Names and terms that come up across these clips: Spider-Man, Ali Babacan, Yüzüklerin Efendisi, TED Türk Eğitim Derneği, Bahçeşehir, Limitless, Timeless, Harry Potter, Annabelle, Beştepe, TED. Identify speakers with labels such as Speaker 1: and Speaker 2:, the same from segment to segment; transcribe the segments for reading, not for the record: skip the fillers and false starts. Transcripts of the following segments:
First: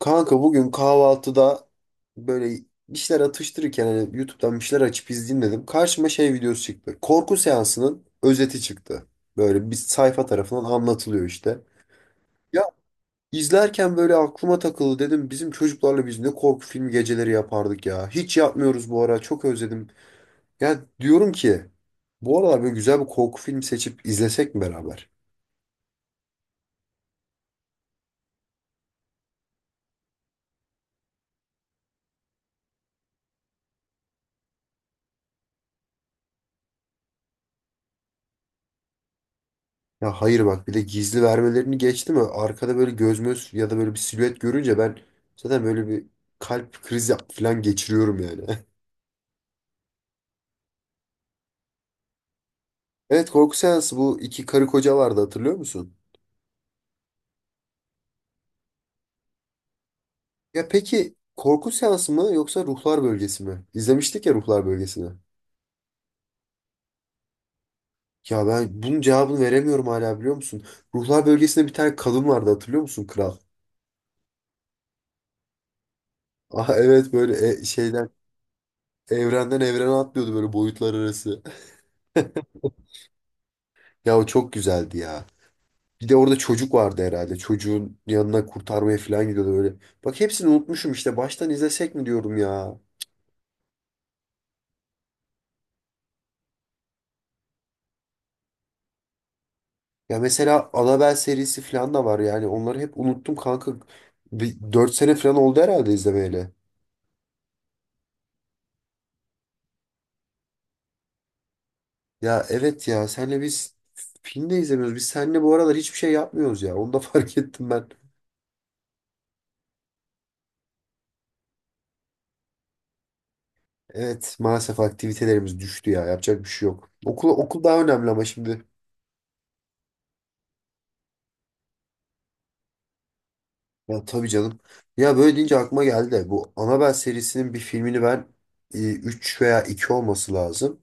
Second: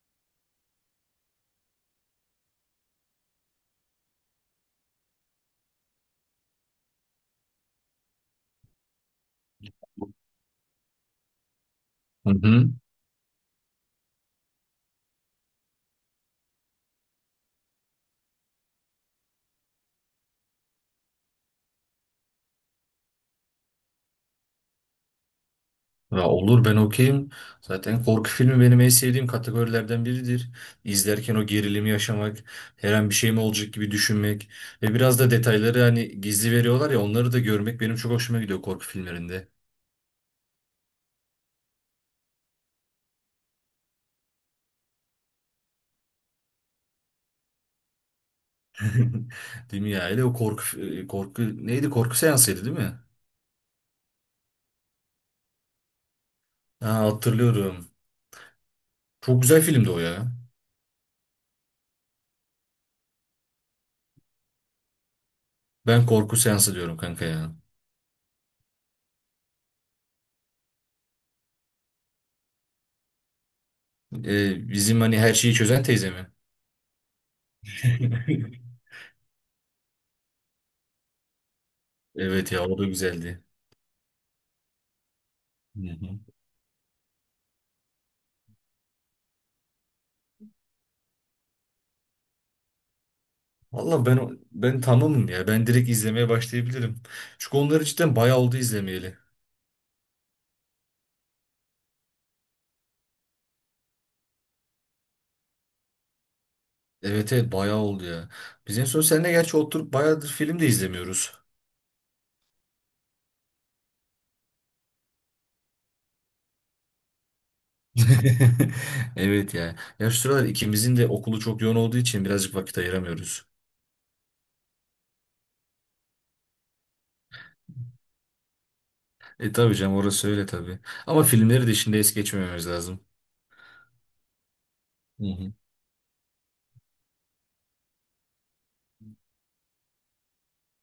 Speaker 1: Kanka bugün kahvaltıda böyle bir şeyler atıştırırken hani YouTube'dan bir şeyler açıp izleyeyim dedim. Karşıma şey videosu çıktı. Korku seansının özeti çıktı. Böyle bir sayfa tarafından anlatılıyor işte.
Speaker 2: Hı
Speaker 1: Ya
Speaker 2: hı.
Speaker 1: izlerken böyle aklıma takıldı dedim bizim çocuklarla biz ne korku filmi geceleri yapardık ya. Hiç yapmıyoruz bu ara çok özledim. Ya diyorum ki bu aralar böyle güzel bir korku filmi seçip izlesek mi beraber?
Speaker 2: Ya olur ben okeyim. Zaten korku filmi benim en sevdiğim kategorilerden biridir. İzlerken o gerilimi yaşamak, her an bir şey mi olacak gibi düşünmek ve biraz da detayları hani gizli veriyorlar ya onları da görmek benim çok hoşuma gidiyor korku filmlerinde.
Speaker 1: Ya hayır bak bir de gizli vermelerini geçti mi arkada böyle göz möz ya da böyle bir silüet görünce ben zaten böyle bir kalp krizi falan geçiriyorum yani.
Speaker 2: Değil mi ya? Hele o korku neydi? Korku seansıydı değil mi?
Speaker 1: Evet korku seansı bu iki karı koca vardı hatırlıyor musun?
Speaker 2: Ha, hatırlıyorum. Çok güzel filmdi o ya.
Speaker 1: Ya peki korku seansı mı yoksa ruhlar bölgesi mi? İzlemiştik ya ruhlar bölgesini.
Speaker 2: Ben korku seansı diyorum kanka ya.
Speaker 1: Ya ben bunun cevabını veremiyorum hala biliyor musun? Ruhlar bölgesinde bir tane kadın vardı hatırlıyor musun kral?
Speaker 2: Bizim hani her şeyi çözen teyze mi?
Speaker 1: Ah evet böyle şeyden evrenden evrene atlıyordu böyle boyutlar arası.
Speaker 2: Evet ya o da güzeldi.
Speaker 1: Ya o çok güzeldi ya.
Speaker 2: Hı
Speaker 1: Bir
Speaker 2: hı.
Speaker 1: de orada çocuk vardı herhalde. Çocuğun yanına kurtarmaya falan gidiyordu böyle. Bak hepsini unutmuşum işte. Baştan izlesek mi diyorum ya.
Speaker 2: Valla ben tamamım ya. Ben direkt izlemeye başlayabilirim. Çünkü onları cidden bayağı oldu izlemeyeli.
Speaker 1: Ya mesela Annabelle serisi falan da var yani. Onları hep unuttum kanka. Bir 4 sene falan oldu herhalde izlemeyeli.
Speaker 2: Evet evet bayağı oldu ya. Biz en son seninle gerçi oturup bayağıdır film de izlemiyoruz.
Speaker 1: Ya evet ya senle biz film de izlemiyoruz. Biz seninle bu aralar hiçbir şey yapmıyoruz ya. Onu da fark ettim ben.
Speaker 2: Evet ya. Ya şu sıralar ikimizin de okulu çok yoğun olduğu için birazcık vakit ayıramıyoruz.
Speaker 1: Evet maalesef aktivitelerimiz düştü ya. Yapacak bir şey yok. Okul, okul daha önemli ama şimdi.
Speaker 2: E tabii canım orası öyle tabii. Ama filmleri de şimdi es geçmememiz lazım.
Speaker 1: Ya tabii canım. Ya
Speaker 2: Hı
Speaker 1: böyle
Speaker 2: hı.
Speaker 1: deyince aklıma geldi de bu Annabelle serisinin bir filmini ben 3 veya 2 olması lazım.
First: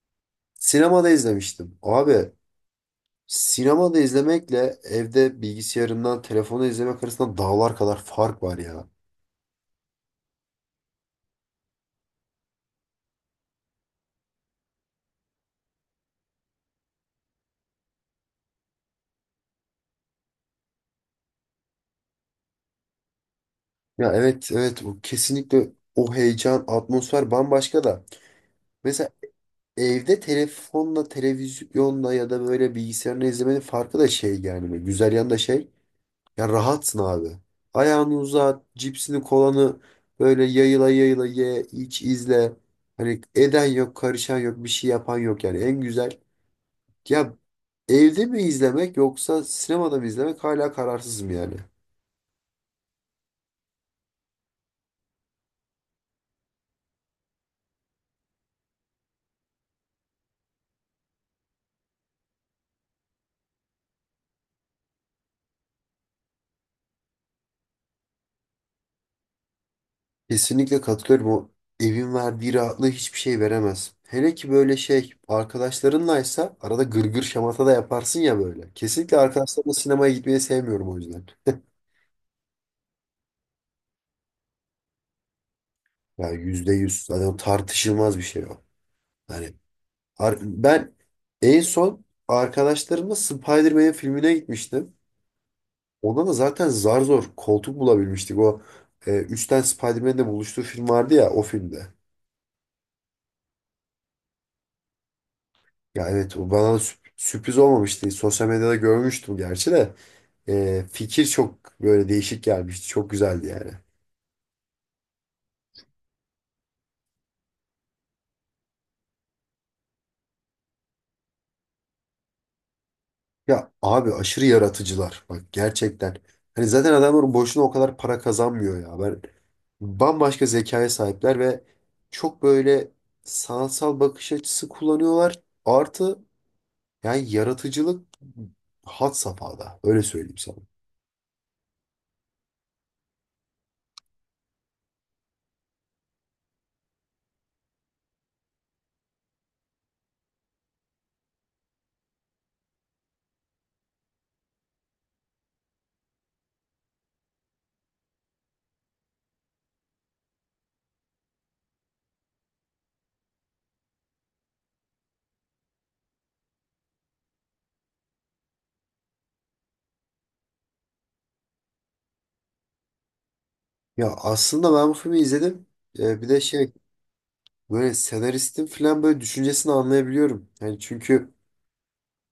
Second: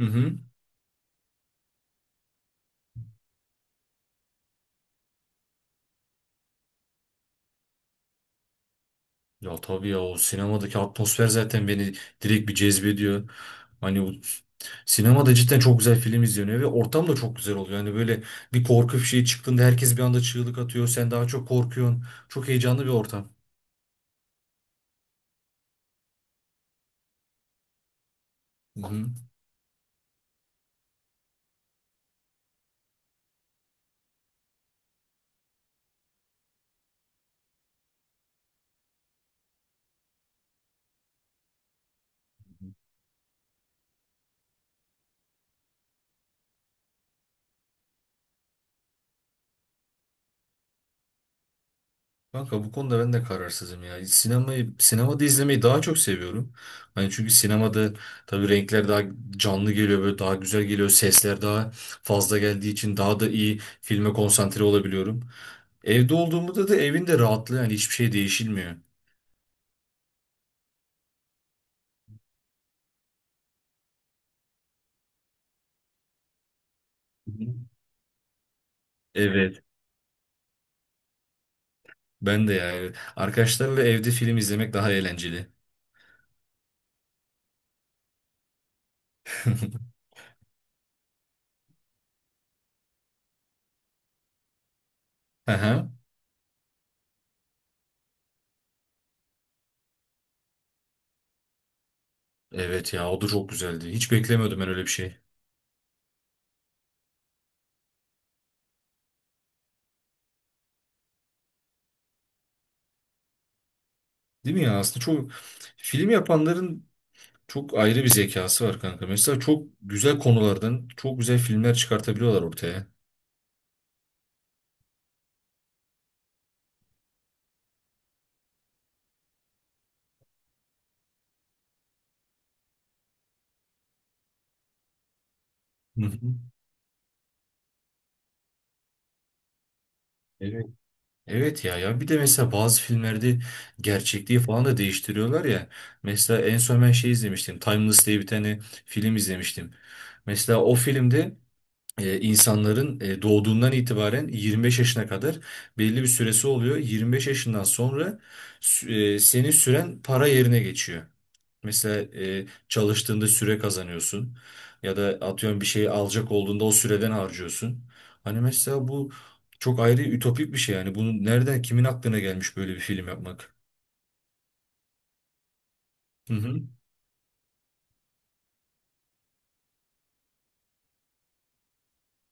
Speaker 2: Hı hı.
Speaker 1: Sinemada izlemiştim. Abi sinemada izlemekle evde bilgisayarından telefonu izlemek arasında dağlar kadar fark var ya.
Speaker 2: Ya tabii ya o sinemadaki atmosfer zaten beni direkt bir cezbediyor. Hani o sinemada cidden çok güzel film izleniyor ve ortam da çok güzel oluyor. Hani böyle bir korku bir şey çıktığında herkes bir anda çığlık atıyor. Sen daha çok korkuyorsun. Çok heyecanlı bir ortam.
Speaker 1: Ya evet evet o kesinlikle o heyecan atmosfer bambaşka da.
Speaker 2: Hı hı.
Speaker 1: Mesela evde telefonla televizyonla ya da böyle bilgisayarla izlemenin farkı da şey yani güzel yanı da şey. Ya rahatsın abi. Ayağını uzat, cipsini kolanı böyle yayıla yayıla ye, iç, izle. Hani eden yok, karışan yok, bir şey yapan yok yani. En güzel. Ya evde mi izlemek yoksa sinemada mı izlemek hala kararsızım yani.
Speaker 2: Kanka bu konuda ben de kararsızım ya. Sinemayı, sinemada izlemeyi daha çok seviyorum. Hani çünkü sinemada tabii renkler daha canlı geliyor, böyle daha güzel geliyor. Sesler daha fazla geldiği için daha da iyi filme konsantre olabiliyorum. Evde olduğumda da evin de rahatlığı yani hiçbir şey değişilmiyor.
Speaker 1: Kesinlikle katılıyorum. O evin verdiği rahatlığı hiçbir şey veremez. Hele ki böyle şey arkadaşlarınlaysa arada gırgır
Speaker 2: Hı hı.
Speaker 1: şamata da yaparsın ya böyle. Kesinlikle
Speaker 2: Evet.
Speaker 1: arkadaşlarımla sinemaya gitmeyi sevmiyorum o yüzden.
Speaker 2: Ben de yani arkadaşlarla evde film izlemek daha eğlenceli.
Speaker 1: Ya yüzde yüz. Zaten tartışılmaz bir şey o. Yani Ben en son arkadaşlarımla Spider-Man filmine gitmiştim.
Speaker 2: Aha.
Speaker 1: Ona da zaten zar zor koltuk bulabilmiştik. O üçten Spider-Man'le buluştuğu film vardı ya o filmde.
Speaker 2: Evet ya o da çok güzeldi. Hiç beklemiyordum ben öyle bir şey.
Speaker 1: Ya evet o bana da sürpriz olmamıştı. Sosyal medyada görmüştüm gerçi de. E, fikir çok böyle değişik gelmişti. Çok güzeldi yani.
Speaker 2: Değil mi ya? Aslında çok film yapanların çok ayrı bir zekası var kanka. Mesela çok güzel konulardan çok güzel filmler çıkartabiliyorlar ortaya.
Speaker 1: Ya abi aşırı yaratıcılar bak gerçekten. Hani zaten adamlar boşuna o kadar para kazanmıyor ya. Ben bambaşka zekaya sahipler ve çok böyle sanatsal bakış açısı kullanıyorlar.
Speaker 2: Hı
Speaker 1: Artı
Speaker 2: hı.
Speaker 1: yani yaratıcılık had safhada öyle söyleyeyim sana.
Speaker 2: Evet. Evet ya ya bir de mesela bazı filmlerde gerçekliği falan da değiştiriyorlar ya. Mesela en son ben şey izlemiştim. Timeless diye bir tane film izlemiştim. Mesela o filmde insanların doğduğundan itibaren 25 yaşına kadar belli bir süresi oluyor. 25 yaşından sonra senin süren para yerine geçiyor. Mesela çalıştığında süre kazanıyorsun ya da atıyorum bir şey alacak olduğunda o süreden harcıyorsun. Hani mesela bu çok ayrı ütopik bir şey yani. Bunu nereden kimin aklına gelmiş böyle bir film yapmak?
Speaker 1: Ya aslında ben bu filmi izledim. Bir
Speaker 2: Hı
Speaker 1: de
Speaker 2: hı.
Speaker 1: şey böyle senaristin falan böyle düşüncesini anlayabiliyorum. Yani çünkü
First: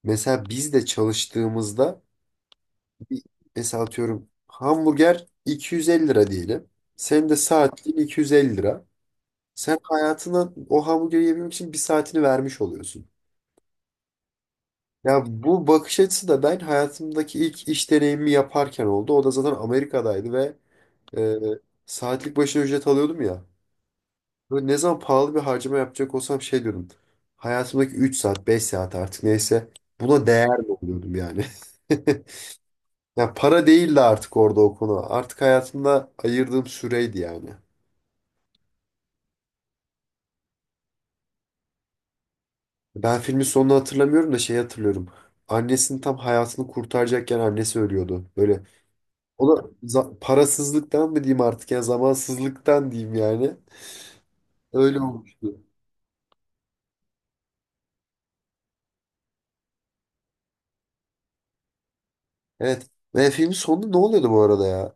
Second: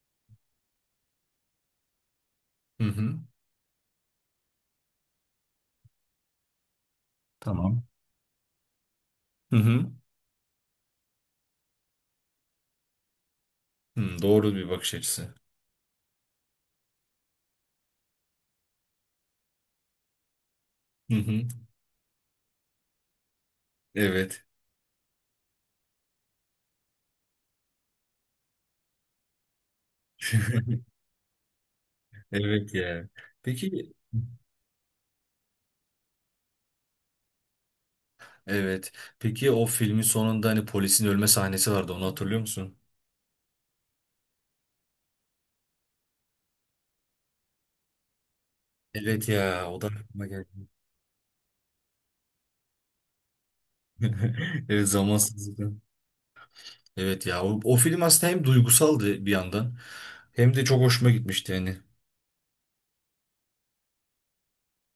Speaker 1: mesela biz de çalıştığımızda
Speaker 2: Hı hı.
Speaker 1: mesela atıyorum hamburger 250 lira diyelim. Senin de
Speaker 2: Tamam.
Speaker 1: saatliğin 250 lira.
Speaker 2: Hı
Speaker 1: Sen
Speaker 2: hı.
Speaker 1: hayatına o hamburgeri yemek için bir saatini vermiş oluyorsun.
Speaker 2: Hı, doğru bir bakış
Speaker 1: Ya
Speaker 2: açısı.
Speaker 1: bu bakış açısı da ben hayatımdaki ilk iş deneyimi yaparken oldu. O da zaten Amerika'daydı ve
Speaker 2: Hı
Speaker 1: e,
Speaker 2: hı.
Speaker 1: saatlik başına ücret alıyordum ya.
Speaker 2: Evet.
Speaker 1: Böyle ne zaman pahalı bir harcama yapacak olsam şey diyordum. Hayatımdaki 3 saat, 5 saat artık neyse buna değer mi oluyordum yani?
Speaker 2: Evet ya.
Speaker 1: Ya para
Speaker 2: Peki
Speaker 1: değildi artık orada o konu. Artık hayatımda ayırdığım süreydi yani.
Speaker 2: evet. Peki o filmin sonunda hani polisin ölme sahnesi vardı. Onu hatırlıyor musun?
Speaker 1: Ben filmin sonunu hatırlamıyorum da şeyi hatırlıyorum. Annesinin tam hayatını kurtaracakken annesi ölüyordu. Böyle
Speaker 2: Evet
Speaker 1: o da
Speaker 2: ya. O da aklıma geldi.
Speaker 1: parasızlıktan mı diyeyim artık ya zamansızlıktan diyeyim yani.
Speaker 2: Evet
Speaker 1: Öyle olmuştu.
Speaker 2: zamansızlıkla. Evet ya. O film aslında hem duygusaldı bir yandan. Hem de çok hoşuma gitmişti yani.
Speaker 1: Evet. Ve filmin sonunda ne oluyordu bu arada ya?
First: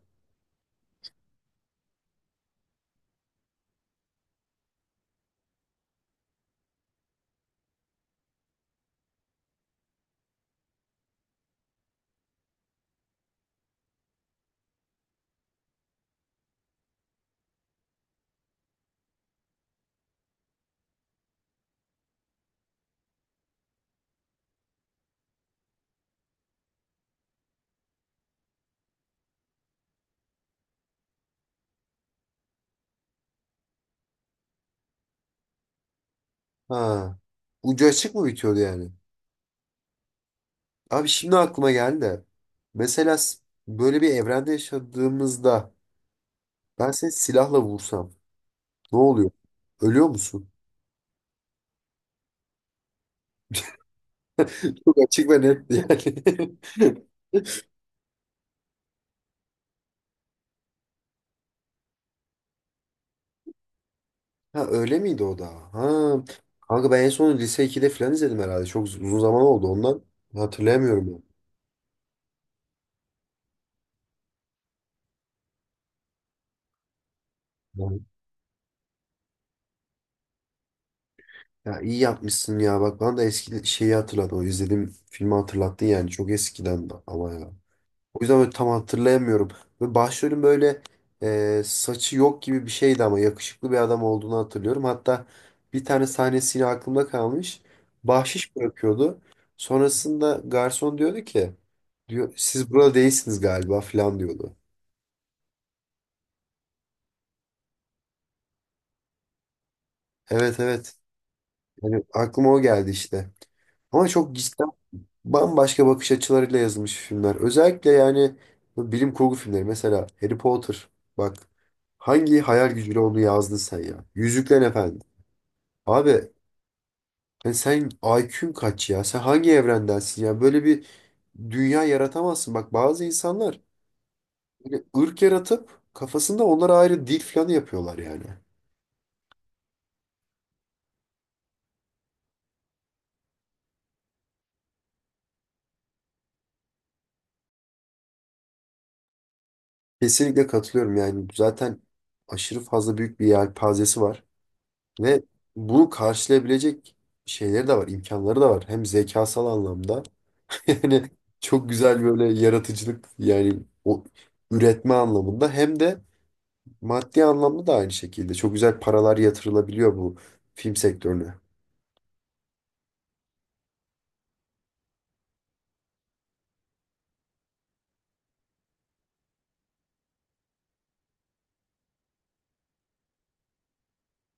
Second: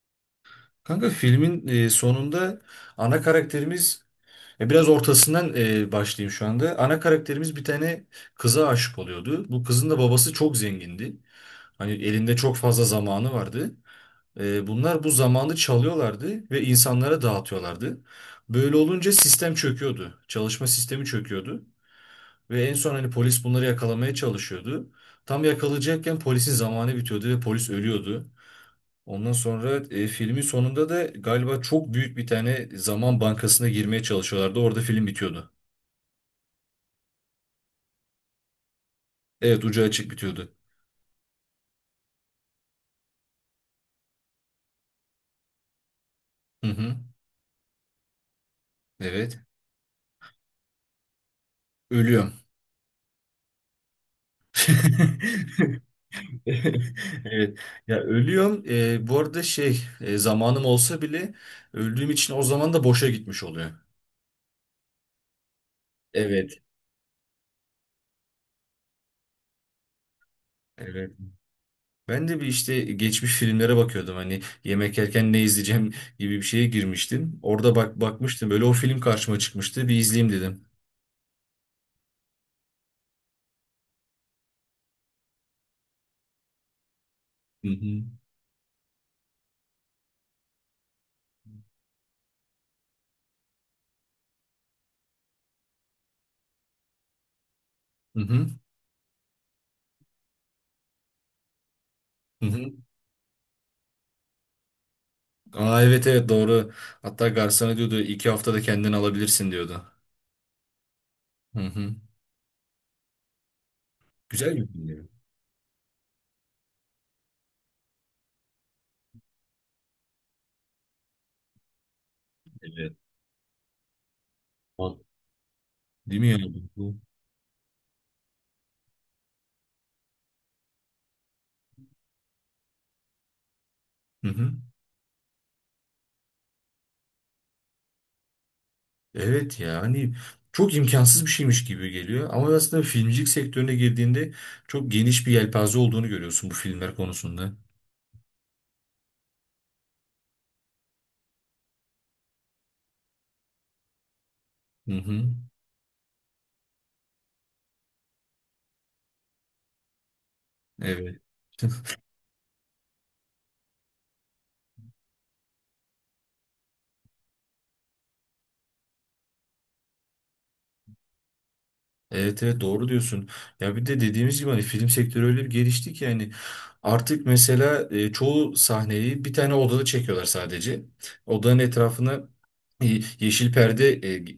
Speaker 2: Kanka filmin sonunda ana karakterimiz biraz ortasından başlayayım şu anda. Ana karakterimiz bir tane kıza aşık oluyordu. Bu kızın da babası çok zengindi. Hani elinde çok fazla zamanı vardı. Bunlar bu zamanı çalıyorlardı ve insanlara dağıtıyorlardı. Böyle olunca sistem çöküyordu. Çalışma sistemi çöküyordu. Ve en son hani polis bunları yakalamaya çalışıyordu. Tam yakalayacakken polisin zamanı bitiyordu ve polis ölüyordu. Ondan sonra filmin sonunda da galiba çok büyük bir tane zaman bankasına girmeye çalışıyorlardı. Orada film bitiyordu.
Speaker 1: Ha. Ucu açık mı bitiyordu yani?
Speaker 2: Evet ucu açık bitiyordu.
Speaker 1: Abi şimdi aklıma geldi de. Mesela böyle bir evrende yaşadığımızda
Speaker 2: Hı
Speaker 1: ben
Speaker 2: hı.
Speaker 1: seni silahla vursam ne oluyor?
Speaker 2: Evet.
Speaker 1: Ölüyor musun?
Speaker 2: Ölüyorum.
Speaker 1: Çok açık ve netti yani.
Speaker 2: Evet. Ya ölüyorum. Bu arada zamanım olsa bile öldüğüm için o zaman da boşa gitmiş oluyor.
Speaker 1: Ha öyle miydi o da? Ha.
Speaker 2: Evet.
Speaker 1: Kanka ben en son lise ikide falan izledim herhalde. Çok uzun zaman oldu ondan. Hatırlayamıyorum
Speaker 2: Evet.
Speaker 1: ya.
Speaker 2: Ben de bir işte geçmiş filmlere bakıyordum. Hani yemek yerken ne izleyeceğim gibi bir şeye girmiştim. Orada
Speaker 1: Yani.
Speaker 2: bak bakmıştım. Böyle o film karşıma çıkmıştı. Bir izleyeyim dedim.
Speaker 1: Ya iyi yapmışsın ya. Bak bana da eski şeyi hatırlattın. O izlediğim filmi hatırlattın yani. Çok eskiden ama ya.
Speaker 2: Hı hı.
Speaker 1: O yüzden böyle tam hatırlayamıyorum. Ve başrolün böyle saçı yok gibi bir şeydi ama yakışıklı bir adam olduğunu hatırlıyorum. Hatta bir tane sahnesi yine aklımda kalmış.
Speaker 2: Hı hı.
Speaker 1: Bahşiş bırakıyordu. Sonrasında garson diyordu ki diyor
Speaker 2: Hı
Speaker 1: siz
Speaker 2: hı.
Speaker 1: burada değilsiniz galiba falan diyordu.
Speaker 2: Aa evet evet doğru. Hatta garsona diyordu iki haftada kendini alabilirsin diyordu.
Speaker 1: Evet evet.
Speaker 2: Hı hı.
Speaker 1: Yani aklıma o geldi işte. Ama çok
Speaker 2: Güzel bir
Speaker 1: cidden
Speaker 2: film görünüyor.
Speaker 1: bambaşka bakış açılarıyla yazılmış filmler. Özellikle yani bu bilim kurgu filmleri mesela Harry Potter. Bak hangi hayal
Speaker 2: Evet.
Speaker 1: gücüyle onu yazdın sen ya? Yüzüklerin
Speaker 2: Val-
Speaker 1: Efendisi.
Speaker 2: Değil mi
Speaker 1: Abi
Speaker 2: ya Bu-
Speaker 1: sen IQ'un kaç ya? Sen hangi evrendensin ya? Böyle bir dünya yaratamazsın. Bak bazı insanlar
Speaker 2: Hı hı.
Speaker 1: böyle ırk yaratıp kafasında onlara ayrı dil falan yapıyorlar yani.
Speaker 2: Evet ya hani çok imkansız bir şeymiş gibi geliyor. Ama aslında filmcilik sektörüne girdiğinde çok geniş bir yelpaze olduğunu görüyorsun bu filmler konusunda.
Speaker 1: Kesinlikle katılıyorum yani. Zaten aşırı fazla büyük bir yelpazesi var.
Speaker 2: Hı
Speaker 1: Ve
Speaker 2: hı.
Speaker 1: bunu karşılayabilecek şeyleri de var, imkanları da var. Hem zekasal anlamda yani
Speaker 2: Evet.
Speaker 1: çok güzel böyle yaratıcılık yani o üretme anlamında hem de maddi anlamda da aynı şekilde. Çok güzel paralar yatırılabiliyor bu film sektörüne.
Speaker 2: Evet evet doğru diyorsun. Ya bir de dediğimiz gibi hani film sektörü öyle bir gelişti ki yani artık mesela çoğu sahneyi bir tane odada çekiyorlar sadece. Odanın etrafına yeşil perde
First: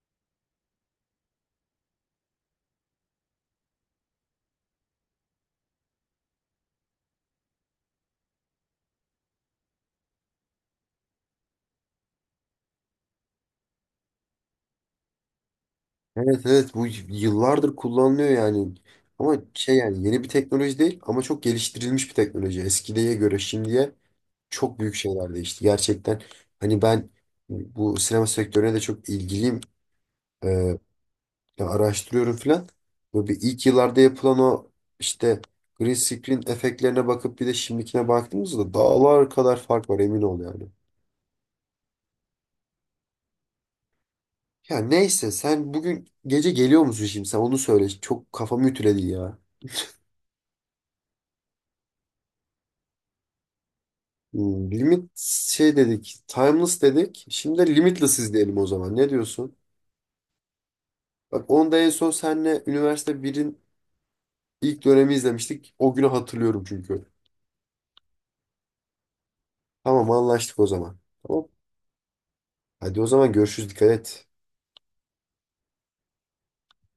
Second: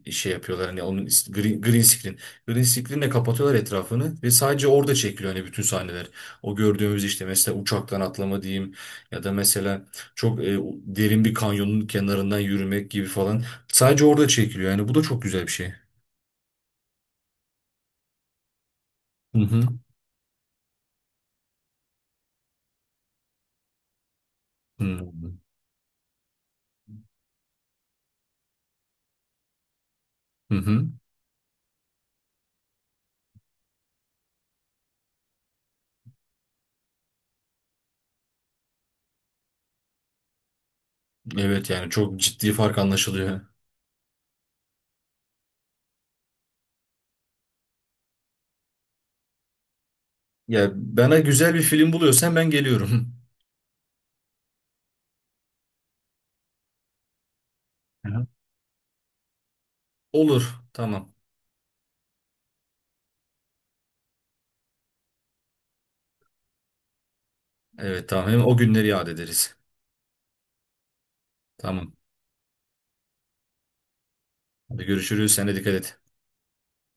Speaker 2: yapıyorlar hani green screen. Green screen'le kapatıyorlar etrafını ve sadece orada çekiliyor hani bütün sahneler. O gördüğümüz işte mesela uçaktan atlama diyeyim ya da mesela çok derin bir kanyonun kenarından yürümek gibi falan. Sadece orada çekiliyor yani bu da çok güzel bir şey.
Speaker 1: Evet evet bu yıllardır kullanılıyor yani. Ama
Speaker 2: Hı hı.
Speaker 1: şey yani yeni bir teknoloji değil ama çok geliştirilmiş bir teknoloji. Eskiye göre şimdiye çok büyük
Speaker 2: Hı
Speaker 1: şeyler değişti. Gerçekten hani ben bu sinema sektörüne de çok ilgiliyim.
Speaker 2: hı. hı.
Speaker 1: Ya araştırıyorum filan. Böyle bir ilk yıllarda yapılan o işte green screen efektlerine bakıp bir de şimdikine baktığımızda dağlar kadar fark var emin ol yani.
Speaker 2: Evet yani çok ciddi fark anlaşılıyor.
Speaker 1: Ya neyse sen bugün gece geliyor musun şimdi sen onu söyle. Çok kafamı ütüledi ya.
Speaker 2: Ya bana güzel bir film buluyorsan ben geliyorum.
Speaker 1: Limit şey dedik, timeless dedik. Şimdi de
Speaker 2: Hı
Speaker 1: limitless
Speaker 2: hı.
Speaker 1: izleyelim o zaman. Ne diyorsun?
Speaker 2: Olur tamam.
Speaker 1: Bak onu da en son senle üniversite birin ilk dönemi izlemiştik. O günü hatırlıyorum çünkü.
Speaker 2: Evet tamam hem o günleri yad ederiz.
Speaker 1: Tamam anlaştık o zaman. Tamam.
Speaker 2: Tamam.
Speaker 1: Hadi o zaman görüşürüz. Dikkat et.
Speaker 2: Hadi görüşürüz. Sen de dikkat et.